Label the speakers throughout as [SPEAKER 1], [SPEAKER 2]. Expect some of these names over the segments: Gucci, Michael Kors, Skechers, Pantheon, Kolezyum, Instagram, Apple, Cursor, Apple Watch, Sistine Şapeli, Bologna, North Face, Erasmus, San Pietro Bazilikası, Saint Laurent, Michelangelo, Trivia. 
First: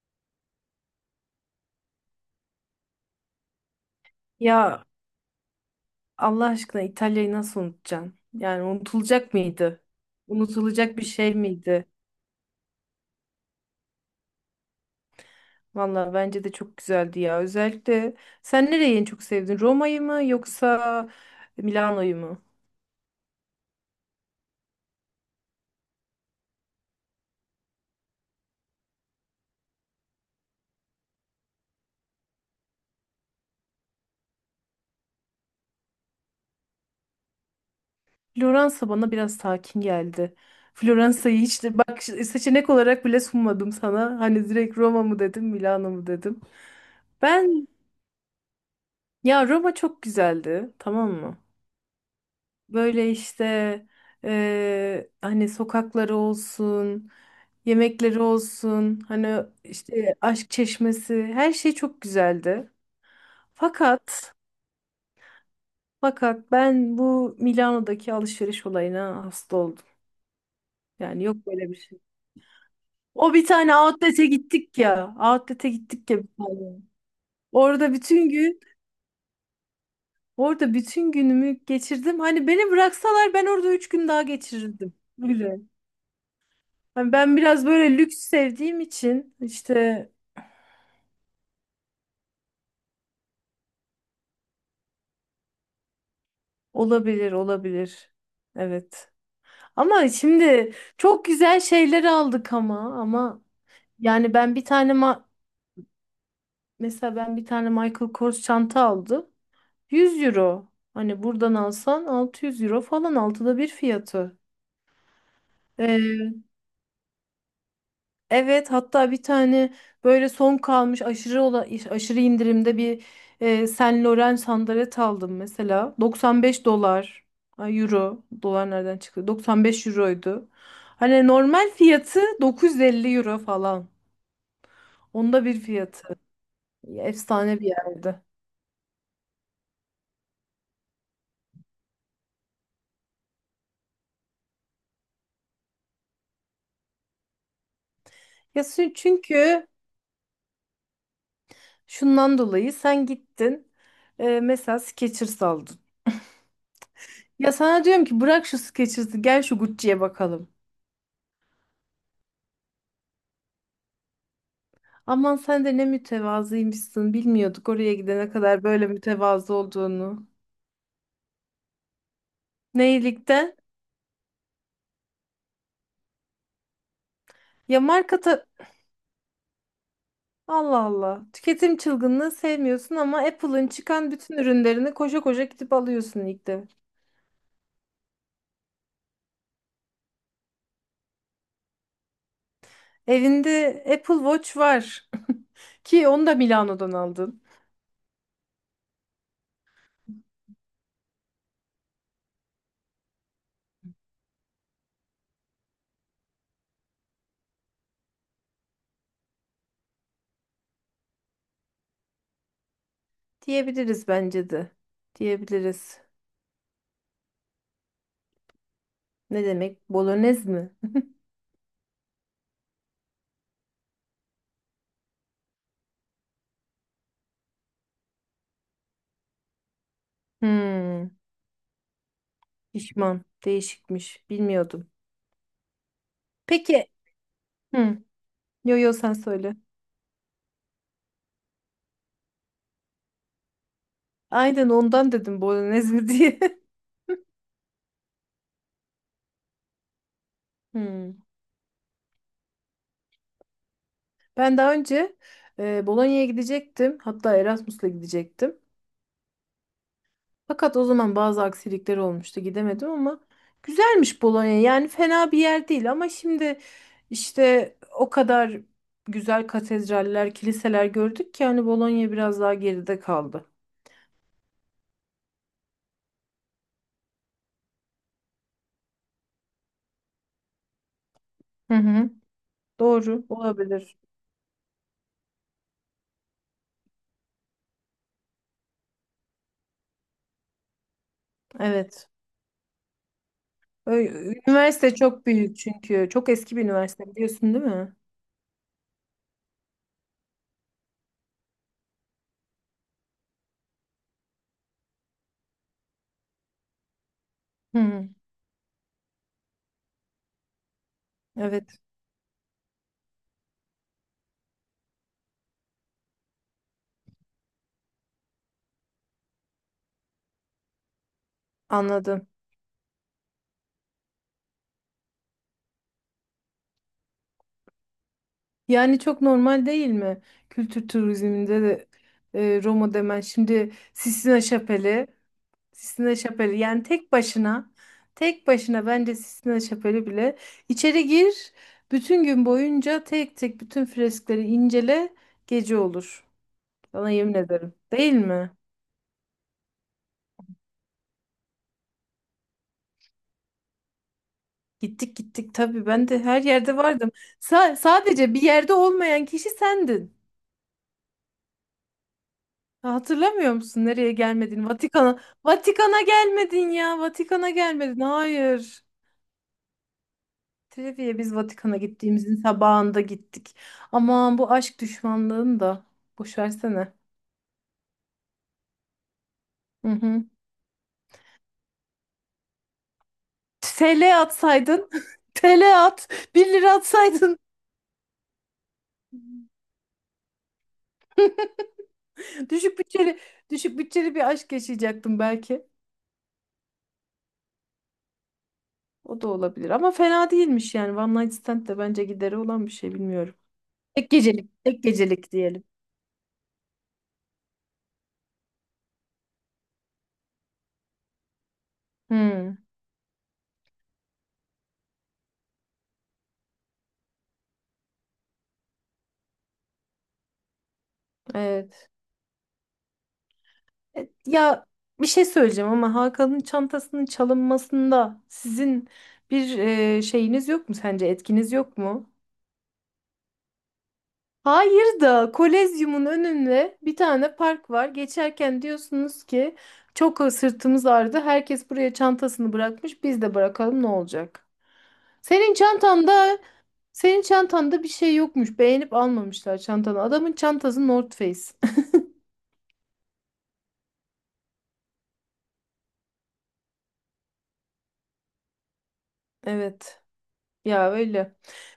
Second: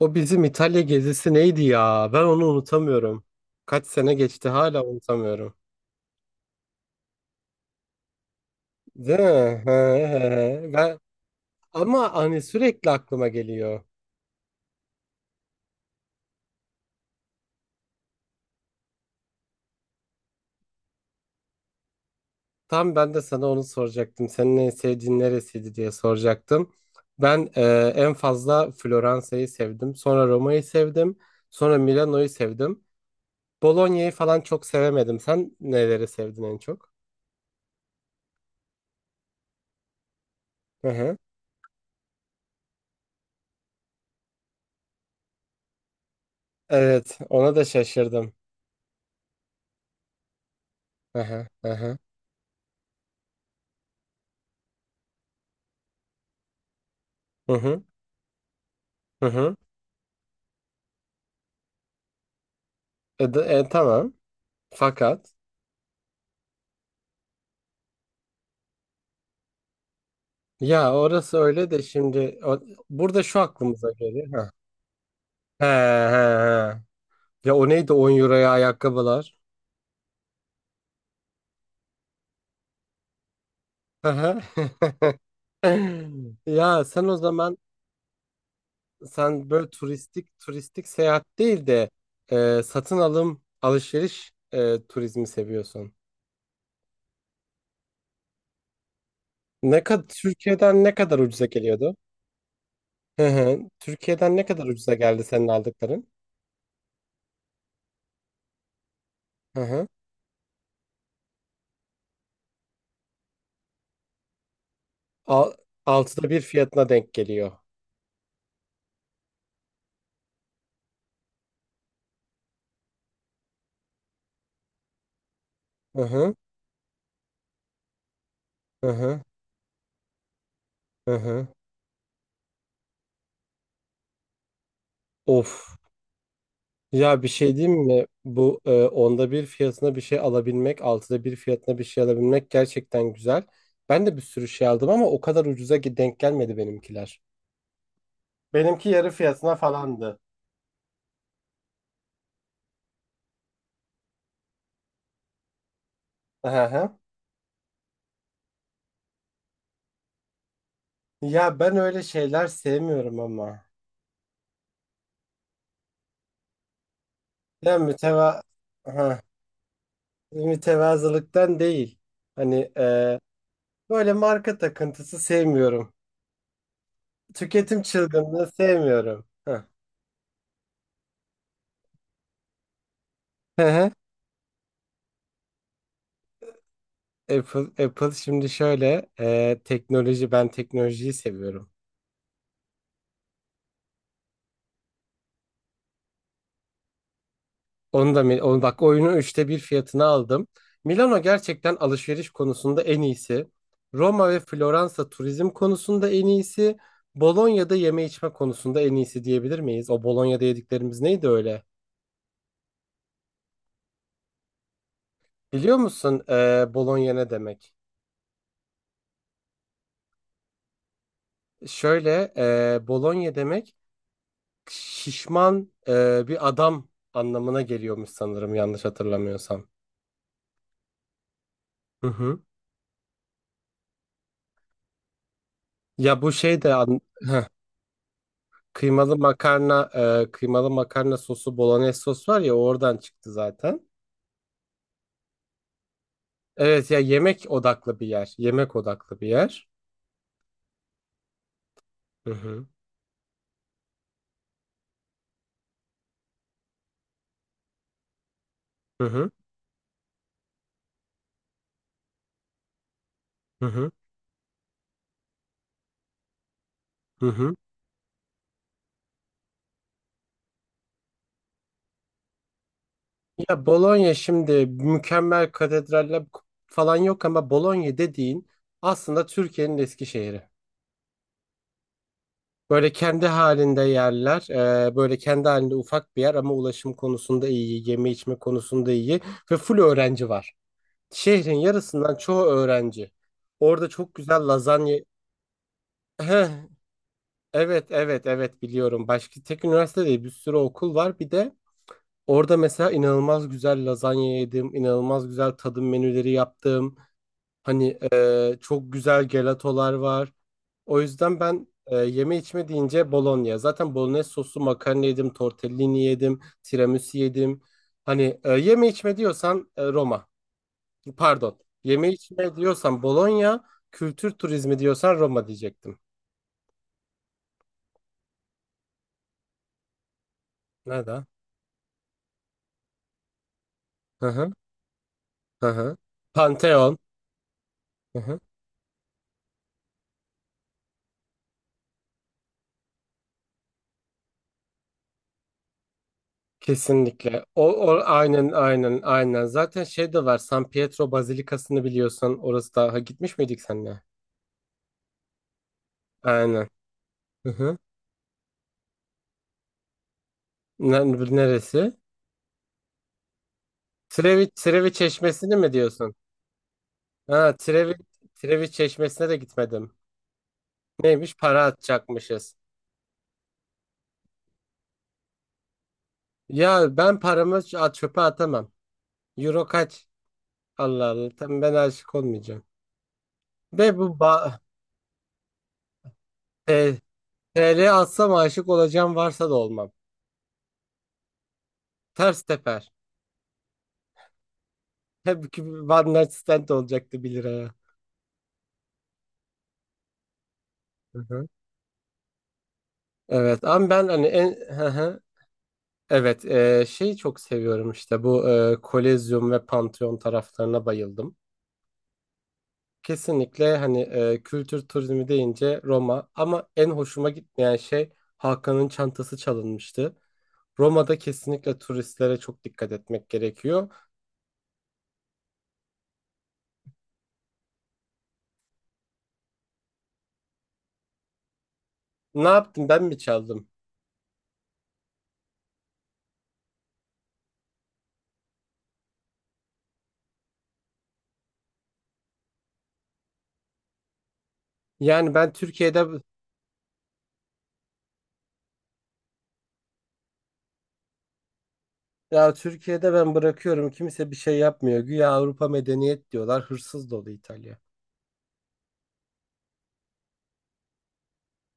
[SPEAKER 1] O bizim İtalya gezisi neydi ya? Ben onu unutamıyorum. Kaç sene geçti hala
[SPEAKER 2] Ya
[SPEAKER 1] unutamıyorum.
[SPEAKER 2] Allah aşkına İtalya'yı nasıl unutacaksın? Yani
[SPEAKER 1] Değil
[SPEAKER 2] unutulacak
[SPEAKER 1] mi? He,
[SPEAKER 2] mıydı?
[SPEAKER 1] he, he.
[SPEAKER 2] Unutulacak bir şey miydi?
[SPEAKER 1] Ama hani sürekli aklıma geliyor.
[SPEAKER 2] Valla bence de çok güzeldi ya. Özellikle sen nereyi en çok sevdin? Roma'yı mı yoksa Milano'yu mu?
[SPEAKER 1] Tam ben de sana onu soracaktım. Senin en sevdiğin neresiydi diye soracaktım. Ben en fazla Floransa'yı sevdim. Sonra Roma'yı sevdim. Sonra Milano'yu sevdim. Bologna'yı falan çok sevemedim. Sen neleri sevdin en çok?
[SPEAKER 2] Floransa bana biraz sakin geldi.
[SPEAKER 1] Hı hı.
[SPEAKER 2] Floransa'yı hiç de bak seçenek olarak bile sunmadım sana. Hani direkt Roma mı dedim, Milano mu dedim.
[SPEAKER 1] Evet, ona da
[SPEAKER 2] Ben
[SPEAKER 1] şaşırdım.
[SPEAKER 2] ya Roma çok güzeldi, tamam
[SPEAKER 1] Hı
[SPEAKER 2] mı?
[SPEAKER 1] hı, hı hı,
[SPEAKER 2] Böyle işte hani sokakları olsun,
[SPEAKER 1] hı hı,
[SPEAKER 2] yemekleri olsun,
[SPEAKER 1] hı
[SPEAKER 2] hani
[SPEAKER 1] hı.
[SPEAKER 2] işte aşk çeşmesi her şey çok güzeldi.
[SPEAKER 1] Tamam.
[SPEAKER 2] Fakat
[SPEAKER 1] Fakat
[SPEAKER 2] fakat ben bu Milano'daki alışveriş olayına hasta oldum.
[SPEAKER 1] ya
[SPEAKER 2] Yani
[SPEAKER 1] orası
[SPEAKER 2] yok
[SPEAKER 1] öyle
[SPEAKER 2] böyle bir
[SPEAKER 1] de
[SPEAKER 2] şey.
[SPEAKER 1] şimdi burada
[SPEAKER 2] O
[SPEAKER 1] şu
[SPEAKER 2] bir tane
[SPEAKER 1] aklımıza
[SPEAKER 2] outlet'e
[SPEAKER 1] geliyor. Ha.
[SPEAKER 2] gittik ya.
[SPEAKER 1] He,
[SPEAKER 2] Outlet'e gittik ya
[SPEAKER 1] he,
[SPEAKER 2] bir
[SPEAKER 1] he.
[SPEAKER 2] tane.
[SPEAKER 1] Ya o neydi
[SPEAKER 2] Orada
[SPEAKER 1] 10
[SPEAKER 2] bütün
[SPEAKER 1] euroya
[SPEAKER 2] gün,
[SPEAKER 1] ayakkabılar?
[SPEAKER 2] orada bütün günümü geçirdim. Hani beni bıraksalar ben orada üç
[SPEAKER 1] Hı
[SPEAKER 2] gün daha
[SPEAKER 1] hı.
[SPEAKER 2] geçirirdim. Öyle.
[SPEAKER 1] Ya sen
[SPEAKER 2] Hani
[SPEAKER 1] o
[SPEAKER 2] ben
[SPEAKER 1] zaman
[SPEAKER 2] biraz böyle lüks sevdiğim için
[SPEAKER 1] sen böyle
[SPEAKER 2] işte
[SPEAKER 1] turistik turistik seyahat değil de satın alım alışveriş turizmi seviyorsun.
[SPEAKER 2] olabilir olabilir. Evet.
[SPEAKER 1] Ne kadar
[SPEAKER 2] Ama şimdi
[SPEAKER 1] Türkiye'den ne kadar
[SPEAKER 2] çok
[SPEAKER 1] ucuza
[SPEAKER 2] güzel
[SPEAKER 1] geliyordu?
[SPEAKER 2] şeyler aldık ama
[SPEAKER 1] Hı
[SPEAKER 2] ama
[SPEAKER 1] hı.
[SPEAKER 2] yani
[SPEAKER 1] Türkiye'den ne
[SPEAKER 2] ben bir
[SPEAKER 1] kadar
[SPEAKER 2] tane
[SPEAKER 1] ucuza geldi senin aldıkların?
[SPEAKER 2] mesela ben bir tane Michael Kors çanta aldım.
[SPEAKER 1] Hı hı.
[SPEAKER 2] 100 euro. Hani buradan alsan 600 euro falan 1/6 fiyatı.
[SPEAKER 1] Al, altıda bir fiyatına denk geliyor.
[SPEAKER 2] Evet hatta bir tane böyle son kalmış aşırı indirimde bir Saint Laurent sandalet aldım mesela.
[SPEAKER 1] Hı hı,
[SPEAKER 2] 95 dolar ay, euro dolar
[SPEAKER 1] hı
[SPEAKER 2] nereden
[SPEAKER 1] hı,
[SPEAKER 2] çıktı? 95 euroydu.
[SPEAKER 1] hı
[SPEAKER 2] Hani
[SPEAKER 1] hı.
[SPEAKER 2] normal fiyatı 950 euro falan. 1/10
[SPEAKER 1] Of.
[SPEAKER 2] fiyatı.
[SPEAKER 1] Ya bir şey
[SPEAKER 2] Efsane bir
[SPEAKER 1] diyeyim mi?
[SPEAKER 2] yerdi.
[SPEAKER 1] Bu onda bir fiyatına bir şey alabilmek, altıda bir fiyatına bir şey alabilmek gerçekten güzel. Ben de bir sürü şey aldım ama o kadar ucuza ki denk gelmedi benimkiler.
[SPEAKER 2] Ya
[SPEAKER 1] Benimki yarı fiyatına
[SPEAKER 2] çünkü
[SPEAKER 1] falandı.
[SPEAKER 2] şundan dolayı sen gittin mesela Skechers aldın.
[SPEAKER 1] Hı hı.
[SPEAKER 2] Ya sana diyorum ki bırak şu Skechers'ı gel şu Gucci'ye bakalım.
[SPEAKER 1] Ya ben öyle şeyler sevmiyorum ama.
[SPEAKER 2] Aman sen de ne mütevazıymışsın. Bilmiyorduk
[SPEAKER 1] Ya
[SPEAKER 2] oraya gidene
[SPEAKER 1] müteva
[SPEAKER 2] kadar böyle
[SPEAKER 1] Hı.
[SPEAKER 2] mütevazı olduğunu.
[SPEAKER 1] Mütevazılıktan değil. Hani
[SPEAKER 2] Ne
[SPEAKER 1] böyle marka takıntısı sevmiyorum.
[SPEAKER 2] Ya
[SPEAKER 1] Tüketim
[SPEAKER 2] marka ta-
[SPEAKER 1] çılgınlığı sevmiyorum. Hı.
[SPEAKER 2] Allah Allah. Tüketim çılgınlığı sevmiyorsun ama Apple'ın çıkan bütün ürünlerini koşa koşa gidip alıyorsun ilk de.
[SPEAKER 1] Apple şimdi şöyle teknoloji, ben teknolojiyi seviyorum.
[SPEAKER 2] Evinde Apple Watch var. Ki onu da Milano'dan aldın.
[SPEAKER 1] Onu bak, oyunu üçte bir fiyatına aldım. Milano gerçekten alışveriş konusunda en iyisi. Roma ve Floransa turizm konusunda en iyisi. Bolonya'da yeme içme konusunda en iyisi diyebilir miyiz? O Bolonya'da yediklerimiz neydi öyle?
[SPEAKER 2] Diyebiliriz bence de.
[SPEAKER 1] Biliyor
[SPEAKER 2] Diyebiliriz.
[SPEAKER 1] musun Bolonya ne demek?
[SPEAKER 2] Ne demek? Bolognese mi?
[SPEAKER 1] Şöyle Bolonya demek şişman bir adam anlamına geliyormuş sanırım, yanlış hatırlamıyorsam.
[SPEAKER 2] Hmm,
[SPEAKER 1] Hı hı.
[SPEAKER 2] pişman. Değişikmiş. Bilmiyordum.
[SPEAKER 1] Ya bu şey de
[SPEAKER 2] Peki.
[SPEAKER 1] an-
[SPEAKER 2] Hı. Yo yo sen
[SPEAKER 1] kıymalı
[SPEAKER 2] söyle.
[SPEAKER 1] makarna, kıymalı makarna sosu, bolognese sos var ya, oradan çıktı zaten.
[SPEAKER 2] Aynen ondan dedim Bolognese diye.
[SPEAKER 1] Evet ya, yemek odaklı bir yer. Yemek odaklı bir yer.
[SPEAKER 2] Hmm.
[SPEAKER 1] Hı hı.
[SPEAKER 2] Ben daha önce Bologna'ya gidecektim. Hatta Erasmus'la gidecektim.
[SPEAKER 1] Hı hı.
[SPEAKER 2] Fakat o zaman bazı aksilikler olmuştu. Gidemedim ama
[SPEAKER 1] Hı hı.
[SPEAKER 2] güzelmiş Bolonya. Yani fena bir yer değil ama şimdi
[SPEAKER 1] Hı hı.
[SPEAKER 2] işte o kadar güzel katedraller, kiliseler gördük ki hani Bolonya biraz daha geride kaldı.
[SPEAKER 1] Ya Bologna şimdi mükemmel katedraller falan yok ama Bologna dediğin aslında Türkiye'nin Eskişehir'i.
[SPEAKER 2] Hı hı.
[SPEAKER 1] Böyle
[SPEAKER 2] Doğru
[SPEAKER 1] kendi halinde
[SPEAKER 2] olabilir.
[SPEAKER 1] yerler, böyle kendi halinde ufak bir yer ama ulaşım konusunda iyi, yeme içme konusunda iyi ve full öğrenci var. Şehrin
[SPEAKER 2] Evet.
[SPEAKER 1] yarısından çoğu öğrenci. Orada çok güzel
[SPEAKER 2] Üniversite
[SPEAKER 1] lazanya.
[SPEAKER 2] çok büyük çünkü. Çok
[SPEAKER 1] Heh,
[SPEAKER 2] eski bir üniversite biliyorsun değil
[SPEAKER 1] evet
[SPEAKER 2] mi?
[SPEAKER 1] evet evet biliyorum. Başka tek üniversite değil, bir sürü okul var. Bir de orada mesela inanılmaz güzel lazanya yedim. İnanılmaz güzel tadım menüleri yaptım.
[SPEAKER 2] Hı
[SPEAKER 1] Hani
[SPEAKER 2] hı.
[SPEAKER 1] çok güzel gelatolar var. O yüzden ben,
[SPEAKER 2] Evet,
[SPEAKER 1] yeme içme deyince Bologna. Zaten bolognese soslu makarna yedim. Tortellini yedim. Tiramisu yedim. Hani yeme içme diyorsan Roma. Pardon. Yeme
[SPEAKER 2] anladım.
[SPEAKER 1] içme diyorsan Bologna, kültür turizmi diyorsan Roma diyecektim.
[SPEAKER 2] Yani çok normal değil mi? Kültür
[SPEAKER 1] Nerede?
[SPEAKER 2] turizminde de Roma demen. Şimdi
[SPEAKER 1] Hı
[SPEAKER 2] Sistine
[SPEAKER 1] hı.
[SPEAKER 2] Şapeli,
[SPEAKER 1] Hı hı.
[SPEAKER 2] Sistine Şapeli yani
[SPEAKER 1] Pantheon.
[SPEAKER 2] tek başına,
[SPEAKER 1] Hı hı.
[SPEAKER 2] tek başına bence Sistine Şapeli bile içeri gir, bütün gün boyunca tek tek bütün freskleri incele, gece olur. Sana yemin
[SPEAKER 1] Kesinlikle. O,
[SPEAKER 2] ederim.
[SPEAKER 1] o
[SPEAKER 2] Değil
[SPEAKER 1] aynen
[SPEAKER 2] mi?
[SPEAKER 1] aynen aynen. Zaten şey de var. San Pietro Bazilikası'nı biliyorsan, orası da, ha, gitmiş miydik seninle?
[SPEAKER 2] Gittik gittik tabii ben de her
[SPEAKER 1] Aynen.
[SPEAKER 2] yerde vardım.
[SPEAKER 1] Hı hı.
[SPEAKER 2] Sadece bir yerde olmayan kişi sendin.
[SPEAKER 1] Ne- Neresi?
[SPEAKER 2] Ha, hatırlamıyor musun nereye
[SPEAKER 1] Trevi,
[SPEAKER 2] gelmedin?
[SPEAKER 1] Trevi
[SPEAKER 2] Vatikan'a.
[SPEAKER 1] Çeşmesi'ni mi
[SPEAKER 2] Vatikan'a
[SPEAKER 1] diyorsun?
[SPEAKER 2] gelmedin ya. Vatikan'a
[SPEAKER 1] Ha,
[SPEAKER 2] gelmedin.
[SPEAKER 1] Trevi
[SPEAKER 2] Hayır.
[SPEAKER 1] Çeşmesi'ne de gitmedim.
[SPEAKER 2] Trivia'ya biz
[SPEAKER 1] Neymiş? Para
[SPEAKER 2] Vatikan'a gittiğimizin
[SPEAKER 1] atacakmışız.
[SPEAKER 2] sabahında gittik. Aman bu aşk düşmanlığını da. Boş versene.
[SPEAKER 1] Ya, ben paramı çöpe atamam. Euro
[SPEAKER 2] Hı
[SPEAKER 1] kaç?
[SPEAKER 2] hı.
[SPEAKER 1] Allah Allah. Tam ben aşık olmayacağım. Ve
[SPEAKER 2] TL
[SPEAKER 1] bu ba
[SPEAKER 2] atsaydın. TL at. 1 lira
[SPEAKER 1] e,
[SPEAKER 2] atsaydın.
[SPEAKER 1] TL atsam, aşık olacağım varsa da olmam. Ters
[SPEAKER 2] Düşük
[SPEAKER 1] teper.
[SPEAKER 2] bütçeli, düşük bütçeli bir aşk yaşayacaktım
[SPEAKER 1] Hep ki
[SPEAKER 2] belki.
[SPEAKER 1] one night stand olacaktı 1 liraya.
[SPEAKER 2] O da olabilir. Ama fena değilmiş yani. One Night
[SPEAKER 1] Hı-hı.
[SPEAKER 2] Stand de bence gideri olan bir şey bilmiyorum.
[SPEAKER 1] Evet ama ben
[SPEAKER 2] Tek
[SPEAKER 1] hani en,
[SPEAKER 2] gecelik. Tek
[SPEAKER 1] hı hı.
[SPEAKER 2] gecelik diyelim.
[SPEAKER 1] Evet, şeyi çok seviyorum işte, bu Kolezyum ve Pantheon taraflarına bayıldım.
[SPEAKER 2] Hmm,
[SPEAKER 1] Kesinlikle hani, kültür turizmi deyince Roma ama en hoşuma gitmeyen şey, Hakan'ın çantası çalınmıştı. Roma'da kesinlikle
[SPEAKER 2] evet.
[SPEAKER 1] turistlere çok dikkat etmek gerekiyor.
[SPEAKER 2] Ya bir şey söyleyeceğim ama Hakan'ın çantasının çalınmasında sizin bir şeyiniz yok mu, sence etkiniz yok mu?
[SPEAKER 1] Ne yaptım, ben mi çaldım?
[SPEAKER 2] Hayır da Kolezyum'un önünde bir tane park var. Geçerken diyorsunuz ki çok sırtımız ağrıdı. Herkes buraya çantasını bırakmış. Biz de bırakalım, ne olacak?
[SPEAKER 1] Yani ben
[SPEAKER 2] Senin
[SPEAKER 1] Türkiye'de
[SPEAKER 2] çantanda senin çantanda bir şey yokmuş. Beğenip almamışlar çantanı. Adamın çantası North Face.
[SPEAKER 1] ya Türkiye'de ben bırakıyorum, kimse bir şey yapmıyor. Güya Avrupa medeniyet diyorlar. Hırsız dolu İtalya.
[SPEAKER 2] Evet. Ya öyle.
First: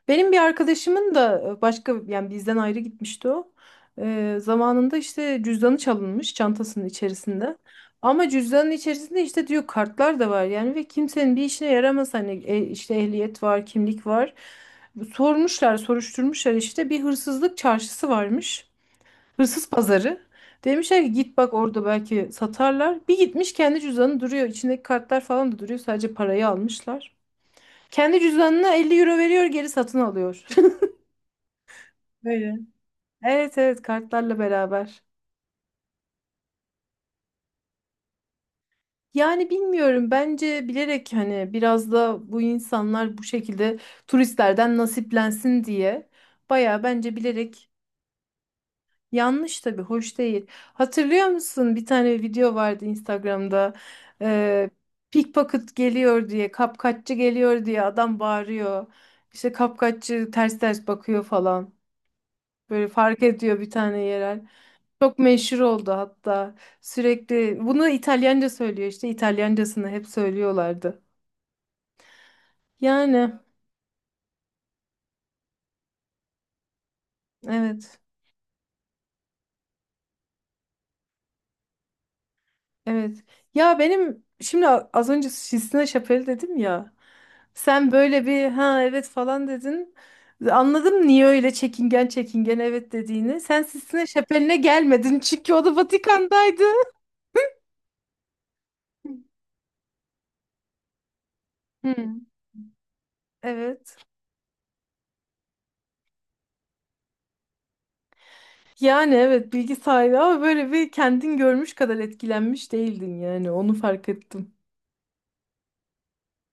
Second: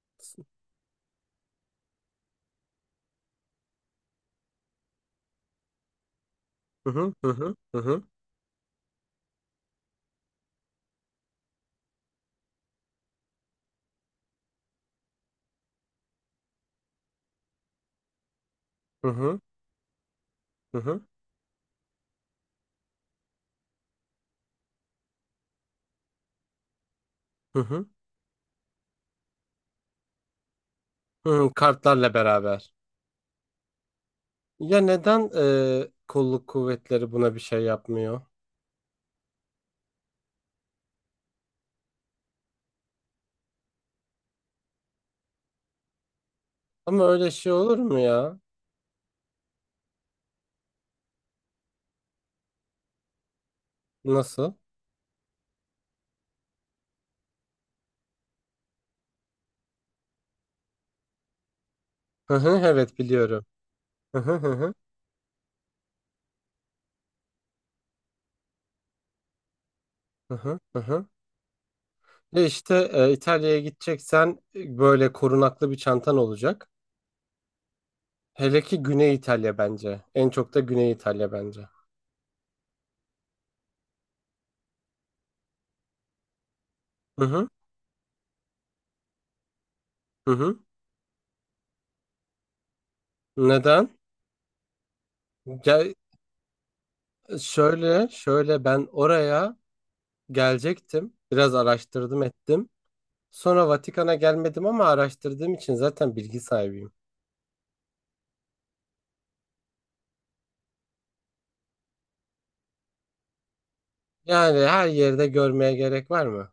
[SPEAKER 2] Benim bir arkadaşımın da başka yani bizden ayrı gitmişti o. Zamanında işte cüzdanı çalınmış çantasının
[SPEAKER 1] Hı hı, hı
[SPEAKER 2] içerisinde.
[SPEAKER 1] hı, hı
[SPEAKER 2] Ama cüzdanın içerisinde işte diyor kartlar da var yani ve kimsenin bir işine yaramaz hani işte ehliyet var, kimlik var. Sormuşlar, soruşturmuşlar, işte bir hırsızlık çarşısı varmış.
[SPEAKER 1] hı, hı
[SPEAKER 2] Hırsız pazarı.
[SPEAKER 1] hı, hı
[SPEAKER 2] Demişler
[SPEAKER 1] hı,
[SPEAKER 2] ki git bak orada belki satarlar. Bir gitmiş, kendi cüzdanı duruyor. İçindeki kartlar falan da duruyor. Sadece parayı almışlar.
[SPEAKER 1] hı hı,
[SPEAKER 2] Kendi cüzdanına 50 euro veriyor, geri satın alıyor.
[SPEAKER 1] hı, kartlarla
[SPEAKER 2] Böyle.
[SPEAKER 1] beraber.
[SPEAKER 2] Evet evet, kartlarla
[SPEAKER 1] Ya
[SPEAKER 2] beraber.
[SPEAKER 1] neden kolluk kuvvetleri buna bir şey yapmıyor?
[SPEAKER 2] Yani bilmiyorum, bence bilerek, hani biraz da bu insanlar bu şekilde turistlerden nasiplensin diye baya
[SPEAKER 1] Ama
[SPEAKER 2] bence
[SPEAKER 1] öyle şey
[SPEAKER 2] bilerek,
[SPEAKER 1] olur mu ya?
[SPEAKER 2] yanlış tabii, hoş değil. Hatırlıyor musun, bir tane video vardı Instagram'da.
[SPEAKER 1] Nasıl?
[SPEAKER 2] Ee, pickpocket geliyor diye, kapkaççı geliyor diye adam bağırıyor. İşte kapkaççı ters ters bakıyor falan,
[SPEAKER 1] Hı hı,
[SPEAKER 2] böyle
[SPEAKER 1] evet
[SPEAKER 2] fark
[SPEAKER 1] biliyorum.
[SPEAKER 2] ediyor bir tane
[SPEAKER 1] Hı hı,
[SPEAKER 2] yerel.
[SPEAKER 1] hı hı,
[SPEAKER 2] Çok meşhur oldu hatta. Sürekli bunu İtalyanca söylüyor, işte İtalyancasını hep
[SPEAKER 1] hı hı. Hı
[SPEAKER 2] söylüyorlardı.
[SPEAKER 1] hı. İşte,
[SPEAKER 2] Yani
[SPEAKER 1] İtalya'ya gideceksen böyle korunaklı bir çantan olacak.
[SPEAKER 2] evet
[SPEAKER 1] Hele ki Güney İtalya bence. En çok da Güney İtalya bence.
[SPEAKER 2] evet. Ya benim şimdi az önce Sistine Şapeli dedim ya.
[SPEAKER 1] Hı hı.
[SPEAKER 2] Sen böyle bir ha evet falan dedin.
[SPEAKER 1] Hı hı.
[SPEAKER 2] Anladım niye öyle çekingen çekingen evet dediğini. Sen
[SPEAKER 1] Neden?
[SPEAKER 2] Sistine Şapeli'ne gelmedin çünkü o da
[SPEAKER 1] Gel
[SPEAKER 2] Vatikan'daydı.
[SPEAKER 1] şöyle şöyle, ben oraya gelecektim. Biraz
[SPEAKER 2] Hı,
[SPEAKER 1] araştırdım ettim. Sonra
[SPEAKER 2] evet.
[SPEAKER 1] Vatikan'a gelmedim ama araştırdığım için zaten bilgi sahibiyim.
[SPEAKER 2] Yani evet, bilgi sahibi ama böyle bir kendin görmüş kadar etkilenmiş değildin yani, onu fark ettim.
[SPEAKER 1] Yani her yerde görmeye gerek var mı?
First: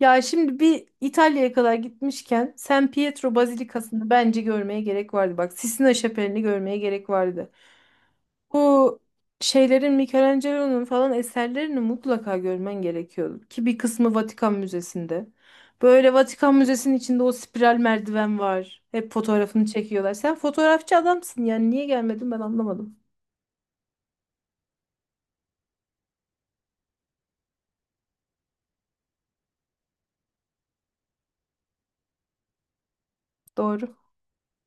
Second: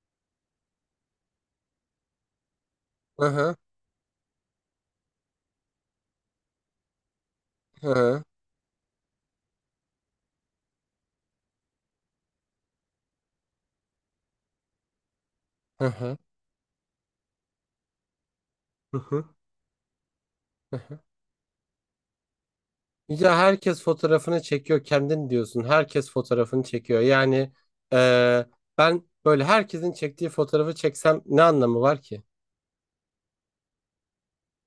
[SPEAKER 2] Ya şimdi bir İtalya'ya kadar gitmişken San
[SPEAKER 1] Hı
[SPEAKER 2] Pietro
[SPEAKER 1] hı.
[SPEAKER 2] Bazilikası'nı bence görmeye gerek vardı. Bak Sistina Şapeli'ni görmeye gerek vardı.
[SPEAKER 1] Hı hı.
[SPEAKER 2] Bu şeylerin Michelangelo'nun falan eserlerini mutlaka görmen gerekiyordu. Ki bir kısmı Vatikan Müzesi'nde.
[SPEAKER 1] Hı
[SPEAKER 2] Böyle
[SPEAKER 1] hı.
[SPEAKER 2] Vatikan Müzesi'nin içinde o spiral merdiven var.
[SPEAKER 1] Hı
[SPEAKER 2] Hep
[SPEAKER 1] hı.
[SPEAKER 2] fotoğrafını çekiyorlar. Sen
[SPEAKER 1] Hı
[SPEAKER 2] fotoğrafçı
[SPEAKER 1] hı.
[SPEAKER 2] adamsın yani niye gelmedin ben anlamadım.
[SPEAKER 1] Ya herkes fotoğrafını çekiyor, kendin diyorsun. Herkes fotoğrafını çekiyor. Yani eee, ben böyle herkesin çektiği fotoğrafı çeksem ne anlamı var ki?
[SPEAKER 2] Doğru.